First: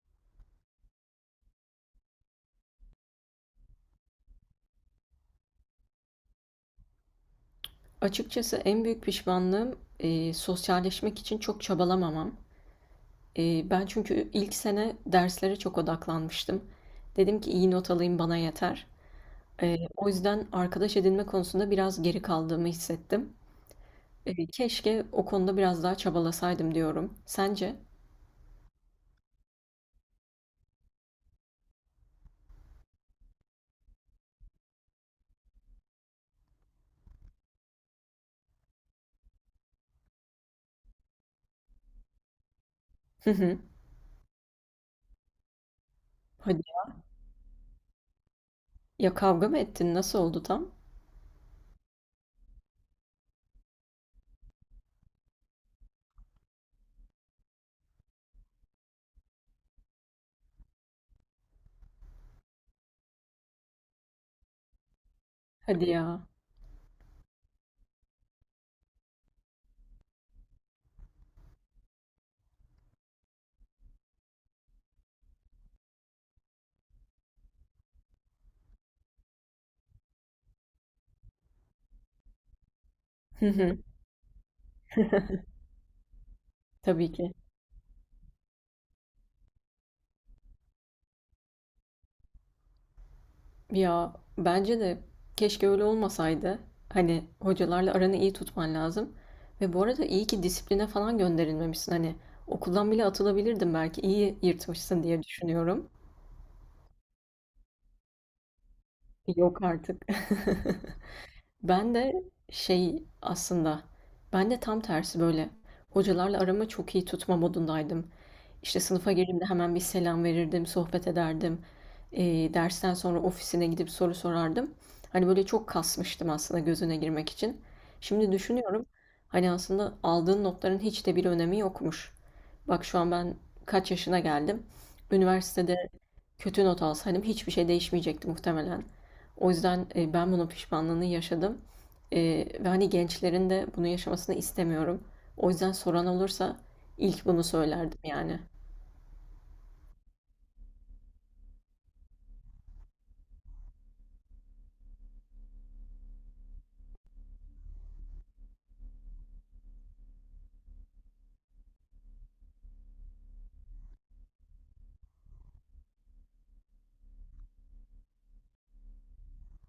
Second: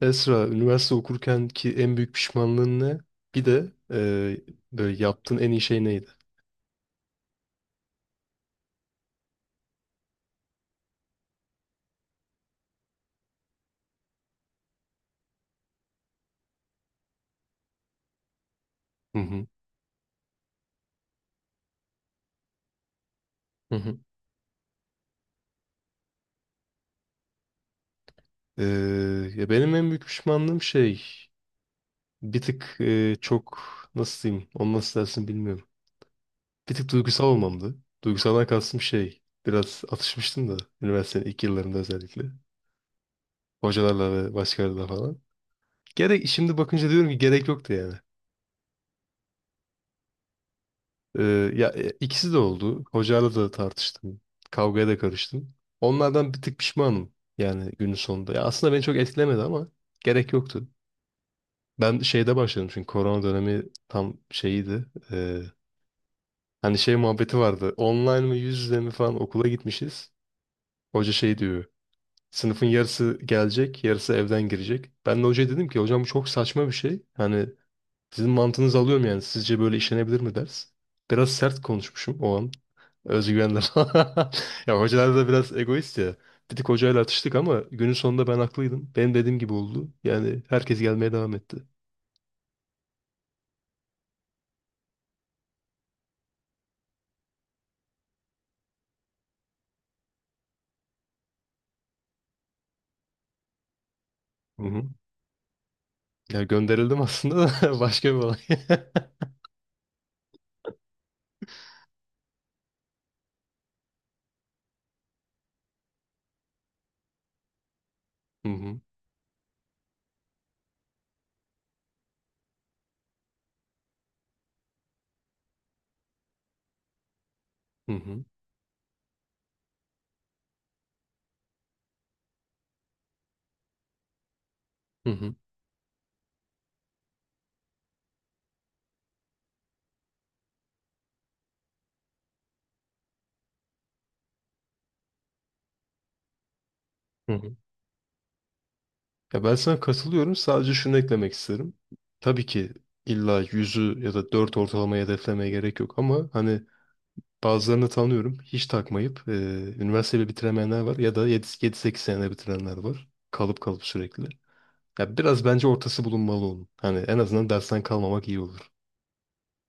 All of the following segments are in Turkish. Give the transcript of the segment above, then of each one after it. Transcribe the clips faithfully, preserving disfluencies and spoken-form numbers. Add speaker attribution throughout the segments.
Speaker 1: Esra, üniversite okurken ki en büyük pişmanlığın ne? Bir de e, böyle yaptığın en iyi şey neydi?
Speaker 2: Açıkçası en büyük pişmanlığım, eee, sosyalleşmek için çok çabalamamam. Eee, ben çünkü ilk sene derslere çok odaklanmıştım. Dedim ki iyi not alayım bana yeter.
Speaker 1: Hı hı.
Speaker 2: Eee, o yüzden arkadaş edinme konusunda biraz geri kaldığımı hissettim.
Speaker 1: Hı hı.
Speaker 2: Eee, keşke o konuda biraz daha çabalasaydım diyorum. Sence?
Speaker 1: E, ya benim en büyük pişmanlığım şey bir tık e, çok nasıl diyeyim onu nasıl dersin bilmiyorum. Bir tık duygusal olmamdı. Duygusaldan kastım şey biraz atışmıştım da üniversitenin ilk yıllarında özellikle.
Speaker 2: Hı hı.
Speaker 1: Hocalarla ve başkalarıyla falan. Gerek, şimdi
Speaker 2: Hadi.
Speaker 1: bakınca diyorum ki gerek yoktu yani.
Speaker 2: Ya kavga mı ettin? Nasıl oldu tam?
Speaker 1: Ee, ya e, ikisi de oldu. Hocayla da tartıştım. Kavgaya da karıştım. Onlardan bir tık pişmanım yani günün sonunda. Ya aslında beni çok etkilemedi ama gerek yoktu. Ben şeyde başladım çünkü korona dönemi tam şeyiydi. Ee,
Speaker 2: Hadi ya.
Speaker 1: hani şey muhabbeti vardı. Online mi yüz yüze mi falan okula gitmişiz. Hoca şey diyor. Sınıfın yarısı gelecek, yarısı evden girecek. Ben de hocaya dedim ki hocam bu çok saçma bir şey. Hani sizin mantığınızı alıyorum yani. Sizce böyle işlenebilir mi ders? Biraz sert konuşmuşum o an.
Speaker 2: Hı
Speaker 1: Özgüvenle
Speaker 2: hı.
Speaker 1: falan. Ya hocalar da biraz egoist ya. Bir tık hocayla
Speaker 2: Tabii ki.
Speaker 1: atıştık ama günün sonunda ben haklıydım. Benim dediğim gibi oldu. Yani herkes gelmeye devam etti.
Speaker 2: Ya bence de keşke öyle olmasaydı. Hani hocalarla aranı iyi tutman lazım. Ve bu arada iyi ki disipline falan gönderilmemişsin. Hani okuldan bile atılabilirdin belki. İyi
Speaker 1: Hı hı.
Speaker 2: yırtmışsın diye düşünüyorum.
Speaker 1: Ya gönderildim aslında da başka bir olay.
Speaker 2: Yok artık. Ben de şey aslında, ben de tam tersi böyle hocalarla aramı çok iyi tutma modundaydım.
Speaker 1: Hı
Speaker 2: İşte
Speaker 1: hı.
Speaker 2: sınıfa girdiğimde hemen bir selam verirdim, sohbet ederdim. Ee, dersten sonra ofisine gidip soru sorardım. Hani böyle çok kasmıştım aslında gözüne girmek için.
Speaker 1: Hı hı.
Speaker 2: Şimdi düşünüyorum, hani aslında aldığın notların hiç de bir önemi yokmuş. Bak şu an ben kaç yaşına geldim.
Speaker 1: Hı hı.
Speaker 2: Üniversitede kötü not alsaydım hiçbir şey değişmeyecekti muhtemelen. O yüzden e, ben bunun pişmanlığını yaşadım. E, ve hani gençlerin de bunu yaşamasını istemiyorum. O yüzden soran olursa ilk
Speaker 1: Hı
Speaker 2: bunu
Speaker 1: hı.
Speaker 2: söylerdim yani.
Speaker 1: Ya ben sana katılıyorum. Sadece şunu eklemek isterim. Tabii ki illa yüzü ya da dört ortalamayı hedeflemeye gerek yok ama hani bazılarını tanıyorum. Hiç takmayıp e, üniversiteyi bitiremeyenler var ya da yedi sekiz senede bitirenler var. Kalıp kalıp sürekli. Ya biraz bence ortası bulunmalı onun. Hani en azından dersten kalmamak iyi olur.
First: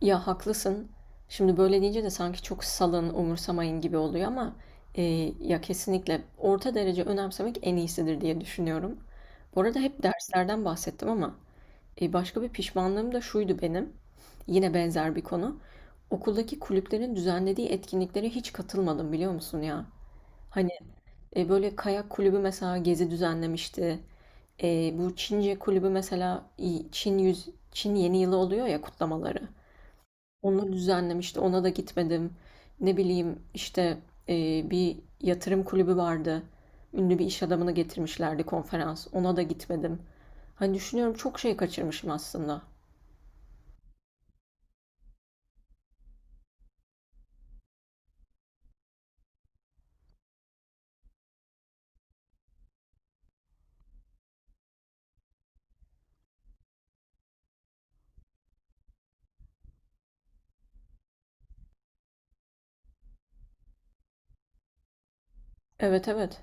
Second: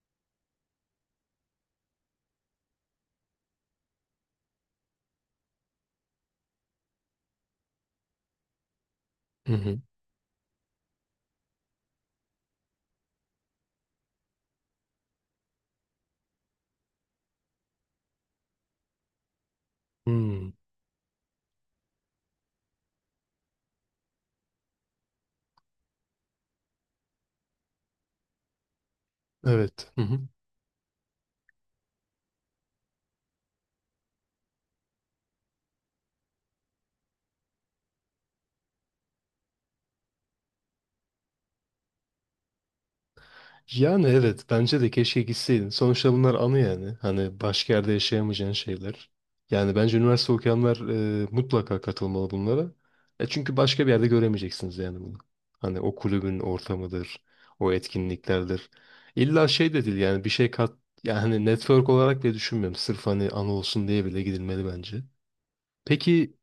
Speaker 2: Ya haklısın. Şimdi böyle deyince de sanki çok salın, umursamayın gibi oluyor ama e, ya kesinlikle orta derece önemsemek en iyisidir diye düşünüyorum.
Speaker 1: Hı
Speaker 2: Bu arada
Speaker 1: hı.
Speaker 2: hep derslerden bahsettim ama E, başka bir pişmanlığım da şuydu benim. Yine benzer bir konu. Okuldaki kulüplerin düzenlediği etkinliklere hiç katılmadım biliyor musun ya?
Speaker 1: Hmm.
Speaker 2: Hani e, böyle kayak kulübü mesela gezi düzenlemişti. E, bu Çince kulübü mesela i- Çin yüz Çin yeni yılı oluyor ya kutlamaları.
Speaker 1: Evet.
Speaker 2: Onu düzenlemişti. Ona da gitmedim. Ne bileyim işte e, bir yatırım kulübü vardı. Ünlü bir iş adamını getirmişlerdi konferans. Ona da gitmedim. Hani düşünüyorum çok şey kaçırmışım aslında.
Speaker 1: Yani evet bence de keşke gitseydin. Sonuçta bunlar anı yani. Hani başka yerde yaşayamayacağın şeyler. Yani bence üniversite okuyanlar e, mutlaka katılmalı bunlara. E çünkü başka bir yerde göremeyeceksiniz yani bunu. Hani o kulübün ortamıdır, o etkinliklerdir. İlla şey de değil yani bir şey kat yani hani network olarak bile düşünmüyorum. Sırf hani anı olsun diye bile gidilmeli bence.
Speaker 2: Evet,
Speaker 1: Peki
Speaker 2: evet.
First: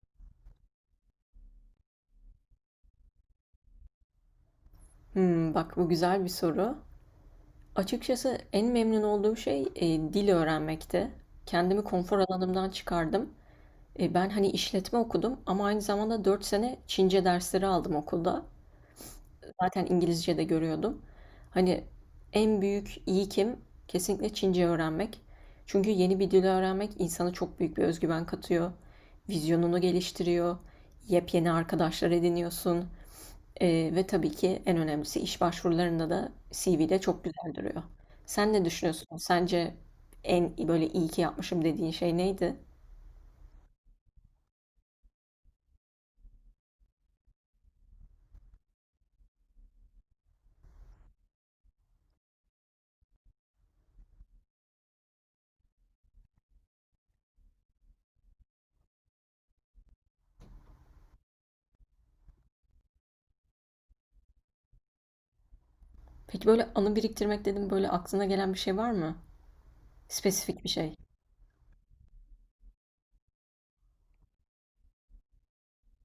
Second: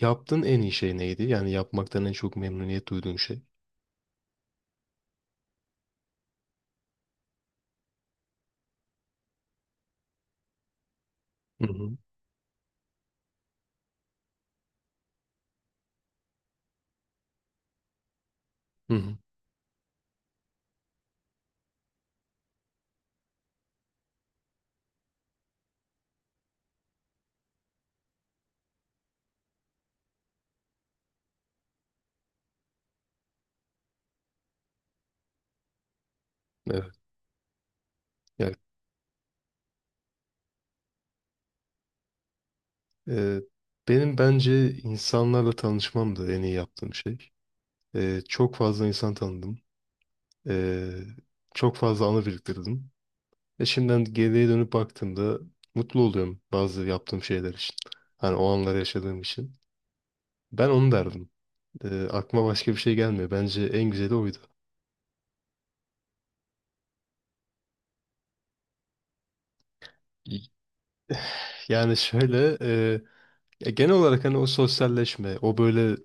Speaker 1: yaptığın en iyi şey neydi? Yani yapmaktan en çok memnuniyet duyduğun şey.
Speaker 2: Hımm, bak bu güzel bir soru. Açıkçası en memnun olduğum şey, eee, dil öğrenmekti.
Speaker 1: Hı
Speaker 2: Kendimi
Speaker 1: hı.
Speaker 2: konfor alanımdan çıkardım. E, ben, hani, işletme okudum ama aynı zamanda dört sene Çince dersleri aldım okulda.
Speaker 1: Hı hı.
Speaker 2: Zaten İngilizce de görüyordum. Hani en büyük kim kesinlikle Çince öğrenmek. Çünkü yeni bir dil öğrenmek insana çok büyük bir özgüven katıyor. Vizyonunu geliştiriyor. Yepyeni arkadaşlar ediniyorsun. Ee, ve tabii ki en önemlisi iş başvurularında da C V'de çok güzel duruyor. Sen
Speaker 1: Evet.
Speaker 2: ne düşünüyorsun? Sence en böyle iyi ki yapmışım dediğin şey neydi?
Speaker 1: Ee, benim bence insanlarla tanışmam da en iyi yaptığım şey. Ee, çok fazla insan tanıdım. Ee, çok fazla anı biriktirdim. Ve şimdiden geriye dönüp baktığımda mutlu oluyorum bazı yaptığım şeyler için. Hani o anları yaşadığım için. Ben onu derdim. Ee, aklıma başka bir şey gelmiyor. Bence en güzeli oydu.
Speaker 2: Peki böyle anı biriktirmek dedim böyle aklına gelen bir şey var mı? Spesifik bir şey.
Speaker 1: Yani şöyle e, ya genel olarak hani o sosyalleşme, o böyle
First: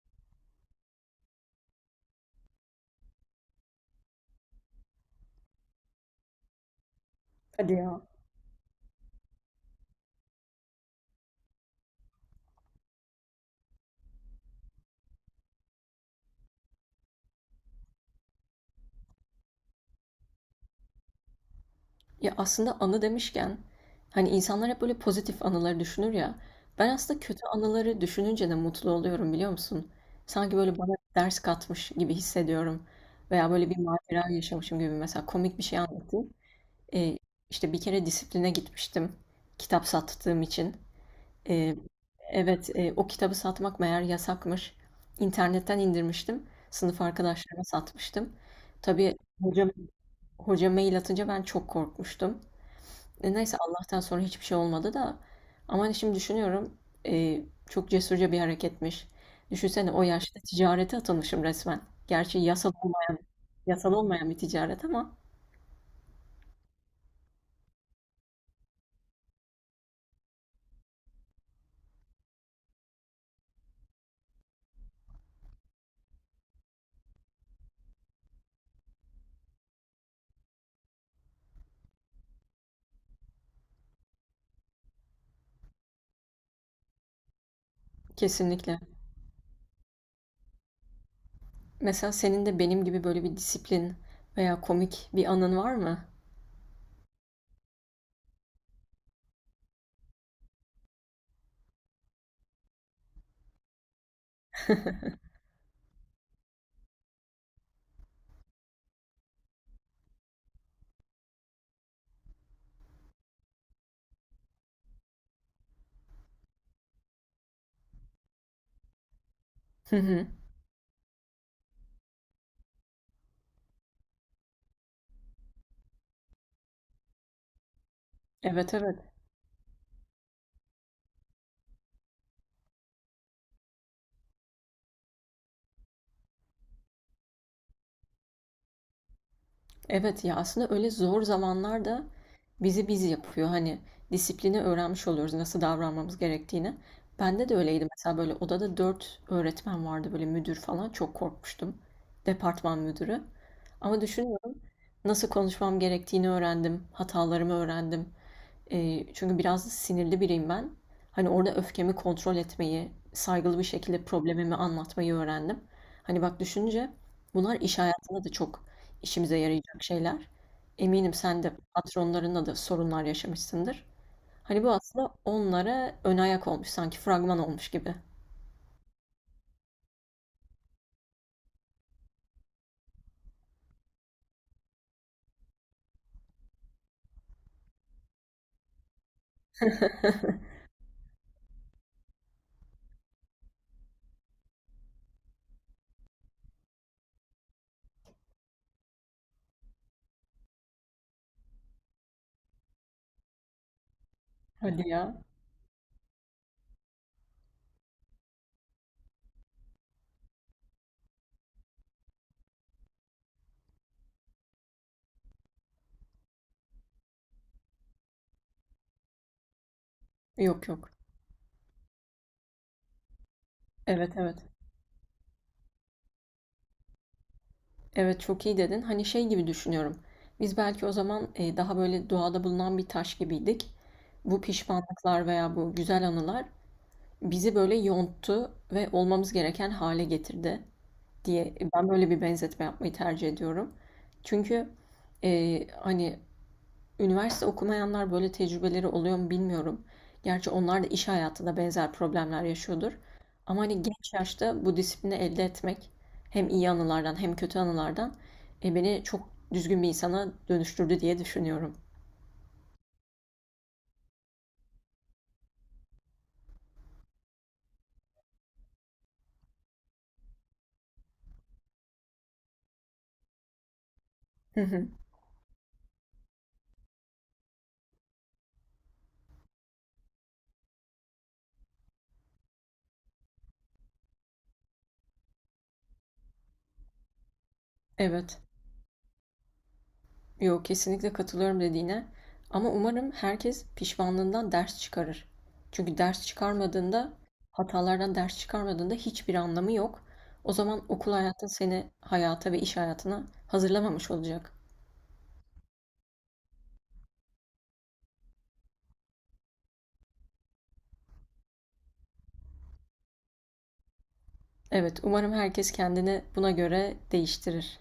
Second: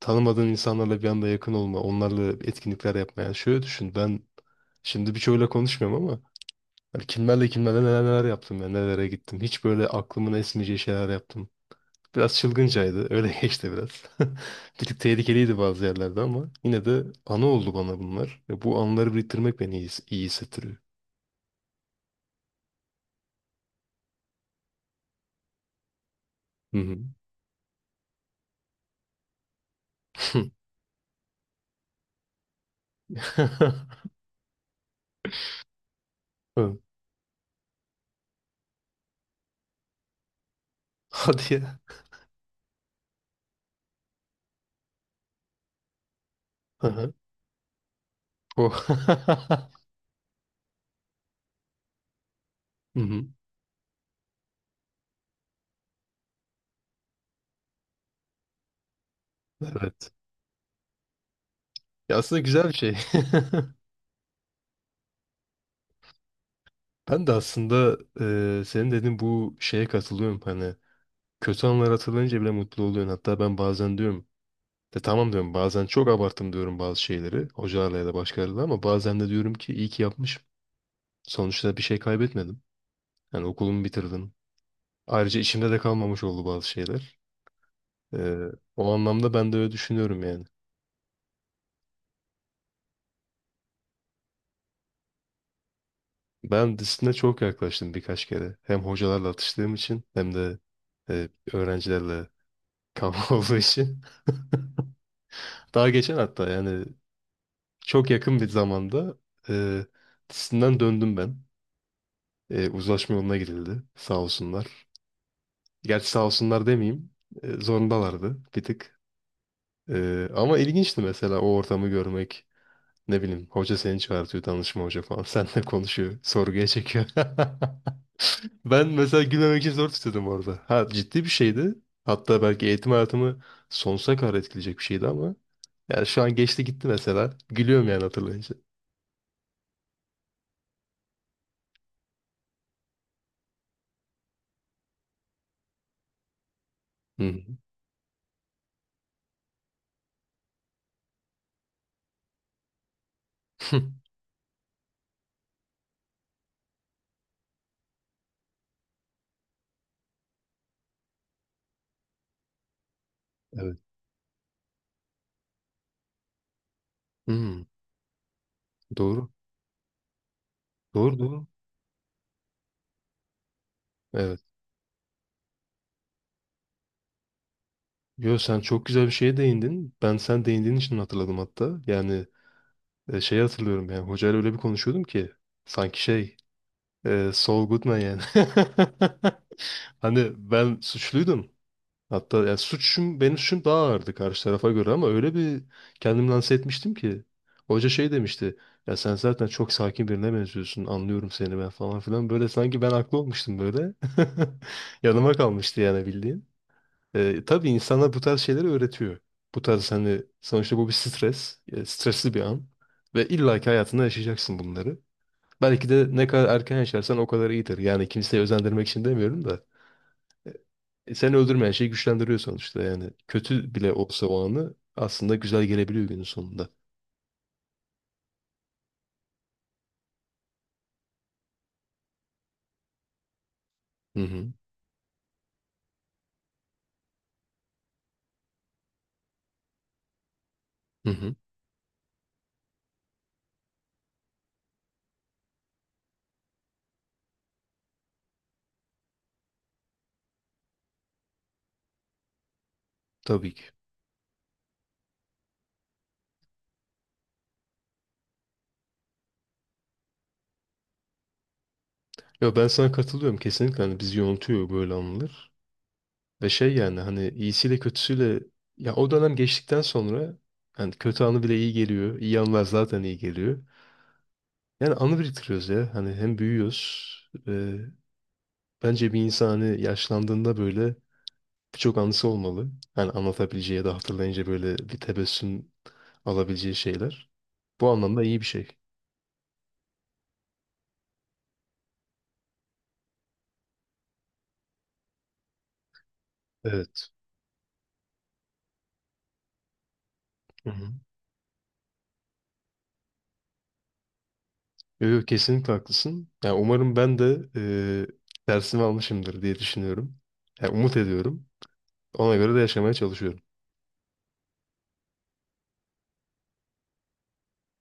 Speaker 1: tanımadığın insanlarla bir anda yakın olma, onlarla etkinlikler yapma. Yani şöyle düşün ben şimdi birçoğuyla konuşmuyorum ama hani kimlerle kimlerle
Speaker 2: Ya
Speaker 1: neler neler yaptım ya nelere gittim. Hiç böyle aklımın esmeyeceği şeyler yaptım. Biraz çılgıncaydı. Öyle geçti biraz. Bir tık tehlikeliydi bazı yerlerde ama yine de anı oldu bana bunlar. Ve bu anıları biriktirmek beni iyi, iyi hissettiriyor.
Speaker 2: Ya aslında anı demişken hani insanlar hep böyle pozitif anıları düşünür ya.
Speaker 1: Hı
Speaker 2: Ben
Speaker 1: hı.
Speaker 2: aslında kötü anıları düşününce de mutlu oluyorum biliyor musun? Sanki böyle bana ders katmış gibi hissediyorum. Veya böyle bir macera yaşamışım gibi mesela komik bir şey anlatayım.
Speaker 1: Hı.
Speaker 2: Ee, işte bir kere disipline gitmiştim kitap sattığım için.
Speaker 1: Hadi
Speaker 2: Ee,
Speaker 1: ya.
Speaker 2: evet e, o kitabı satmak meğer yasakmış. İnternetten indirmiştim.
Speaker 1: Hı
Speaker 2: Sınıf
Speaker 1: hı.
Speaker 2: arkadaşlarıma satmıştım.
Speaker 1: Oh.
Speaker 2: Tabii hocam, hoca mail atınca ben çok korkmuştum.
Speaker 1: Hı hı.
Speaker 2: E, neyse Allah'tan sonra hiçbir şey olmadı da. Ama hani şimdi düşünüyorum e, çok cesurca bir hareketmiş. Düşünsene o
Speaker 1: Evet.
Speaker 2: yaşta ticarete atılmışım resmen.
Speaker 1: Ya
Speaker 2: Gerçi
Speaker 1: aslında güzel
Speaker 2: yasal
Speaker 1: bir şey.
Speaker 2: olmayan, yasal olmayan bir ticaret ama
Speaker 1: Ben de aslında eee, senin dediğin bu şeye katılıyorum. Hani kötü anlar hatırlayınca bile mutlu oluyorsun. Hatta ben bazen diyorum de tamam diyorum bazen çok abarttım diyorum bazı şeyleri hocalarla ya da başkalarıyla ama bazen de diyorum ki iyi ki yapmışım. Sonuçta bir şey kaybetmedim. Yani okulumu bitirdim. Ayrıca içimde de kalmamış oldu bazı şeyler. Eee,
Speaker 2: kesinlikle.
Speaker 1: o anlamda ben de öyle düşünüyorum yani.
Speaker 2: Mesela senin de benim gibi böyle bir disiplin veya komik bir anın var mı?
Speaker 1: Ben disipline çok yaklaştım birkaç kere. Hem hocalarla atıştığım için hem de eee, öğrencilerle kavga olduğu için. Daha geçen hatta yani çok yakın bir zamanda e, tisinden döndüm ben. E, uzlaşma yoluna girildi. Sağ olsunlar. Gerçi sağ olsunlar demeyeyim. E, zorundalardı bir tık.
Speaker 2: Hı hı.
Speaker 1: E, ama ilginçti mesela o ortamı görmek. Ne bileyim hoca seni çağırtıyor danışma hoca falan. Seninle konuşuyor. Sorguya çekiyor.
Speaker 2: Evet
Speaker 1: Ben
Speaker 2: evet.
Speaker 1: mesela gülmemek için zor tutuyordum orada. Ha ciddi bir şeydi. Hatta belki eğitim hayatımı sonsuza kadar etkileyecek bir şeydi ama yani şu an geçti gitti mesela. Gülüyorum yani hatırlayınca.
Speaker 2: Evet ya aslında öyle zor zamanlarda bizi biz yapıyor. Hani disiplini öğrenmiş oluyoruz nasıl davranmamız gerektiğini.
Speaker 1: Hı
Speaker 2: Bende de
Speaker 1: hı.
Speaker 2: öyleydi mesela böyle odada dört öğretmen vardı böyle müdür falan çok korkmuştum. Departman müdürü. Ama düşünüyorum nasıl konuşmam gerektiğini öğrendim, hatalarımı öğrendim. Eee, çünkü biraz sinirli biriyim ben. Hani orada öfkemi kontrol etmeyi, saygılı bir
Speaker 1: Evet.
Speaker 2: şekilde problemimi anlatmayı öğrendim. Hani bak düşünce, bunlar
Speaker 1: Hı.
Speaker 2: iş hayatında da çok
Speaker 1: Doğru.
Speaker 2: işimize yarayacak şeyler. Eminim
Speaker 1: Doğru
Speaker 2: sen
Speaker 1: doğru.
Speaker 2: de patronlarınla da sorunlar yaşamışsındır.
Speaker 1: Evet.
Speaker 2: Hani bu aslında onlara ön ayak olmuş, sanki fragman olmuş gibi.
Speaker 1: Yo sen çok güzel bir şeye değindin. Ben sen değindiğin için hatırladım hatta. Yani e, şeyi hatırlıyorum yani hocayla öyle bir konuşuyordum ki sanki şey e, Saul Goodman yani. Hani ben suçluydum. Hatta yani suçum benim suçum daha ağırdı karşı tarafa göre ama öyle bir kendimi lanse etmiştim ki hoca şey demişti. Ya sen zaten çok sakin birine benziyorsun. Anlıyorum seni ben falan filan. Böyle sanki ben haklı olmuştum böyle.
Speaker 2: Hadi ya.
Speaker 1: Yanıma kalmıştı yani bildiğin. E, tabii insana bu tarz şeyleri öğretiyor. Bu tarz hani sonuçta bu bir stres. E, stresli bir an. Ve illaki hayatında yaşayacaksın bunları. Belki de ne kadar erken yaşarsan o kadar iyidir. Yani kimseyi özendirmek için demiyorum da
Speaker 2: Yok yok.
Speaker 1: e, seni öldürmeyen şey güçlendiriyor sonuçta. Yani kötü bile
Speaker 2: Evet
Speaker 1: olsa
Speaker 2: evet.
Speaker 1: o anı aslında güzel gelebiliyor günün sonunda.
Speaker 2: Evet, çok iyi dedin. Hani şey gibi düşünüyorum. Biz belki o zaman e, daha böyle doğada bulunan bir taş gibiydik.
Speaker 1: Hı
Speaker 2: Bu
Speaker 1: hı.
Speaker 2: pişmanlıklar veya bu güzel anılar bizi böyle yonttu ve olmamız gereken hale getirdi
Speaker 1: Hı hı.
Speaker 2: diye ben böyle bir benzetme yapmayı tercih ediyorum. Çünkü e, hani üniversite okumayanlar böyle tecrübeleri oluyor mu bilmiyorum. Gerçi onlar da iş hayatında benzer problemler yaşıyordur.
Speaker 1: Tabii
Speaker 2: Ama
Speaker 1: ki.
Speaker 2: hani genç yaşta bu disiplini elde etmek hem iyi anılardan hem kötü anılardan e, beni çok düzgün bir insana dönüştürdü diye düşünüyorum.
Speaker 1: Ya ben sana katılıyorum kesinlikle. Hani bizi yontuyor böyle anılar. Ve şey yani hani iyisiyle kötüsüyle ya o dönem geçtikten sonra hani kötü anı bile iyi geliyor. İyi anılar zaten iyi geliyor.
Speaker 2: Hı hı.
Speaker 1: Yani anı biriktiriyoruz ya. Hani hem büyüyoruz. e, Bence bir insan hani yaşlandığında böyle birçok anısı olmalı. Hani anlatabileceği ya da hatırlayınca böyle bir tebessüm alabileceği şeyler. Bu anlamda
Speaker 2: Evet.
Speaker 1: iyi bir şey.
Speaker 2: Yok kesinlikle katılıyorum dediğine. Ama umarım herkes pişmanlığından ders çıkarır. Çünkü ders
Speaker 1: Evet.
Speaker 2: çıkarmadığında, hatalardan ders çıkarmadığında hiçbir anlamı yok. O
Speaker 1: Hı
Speaker 2: zaman
Speaker 1: hı.
Speaker 2: okul hayatın seni hayata ve iş hayatına hazırlamamış olacak.
Speaker 1: Yo, yo, kesinlikle haklısın. Yani umarım ben de e, dersimi almışımdır diye düşünüyorum. Yani umut ediyorum. Ona göre de yaşamaya çalışıyorum.
Speaker 2: Evet, umarım herkes kendini buna göre değiştirir.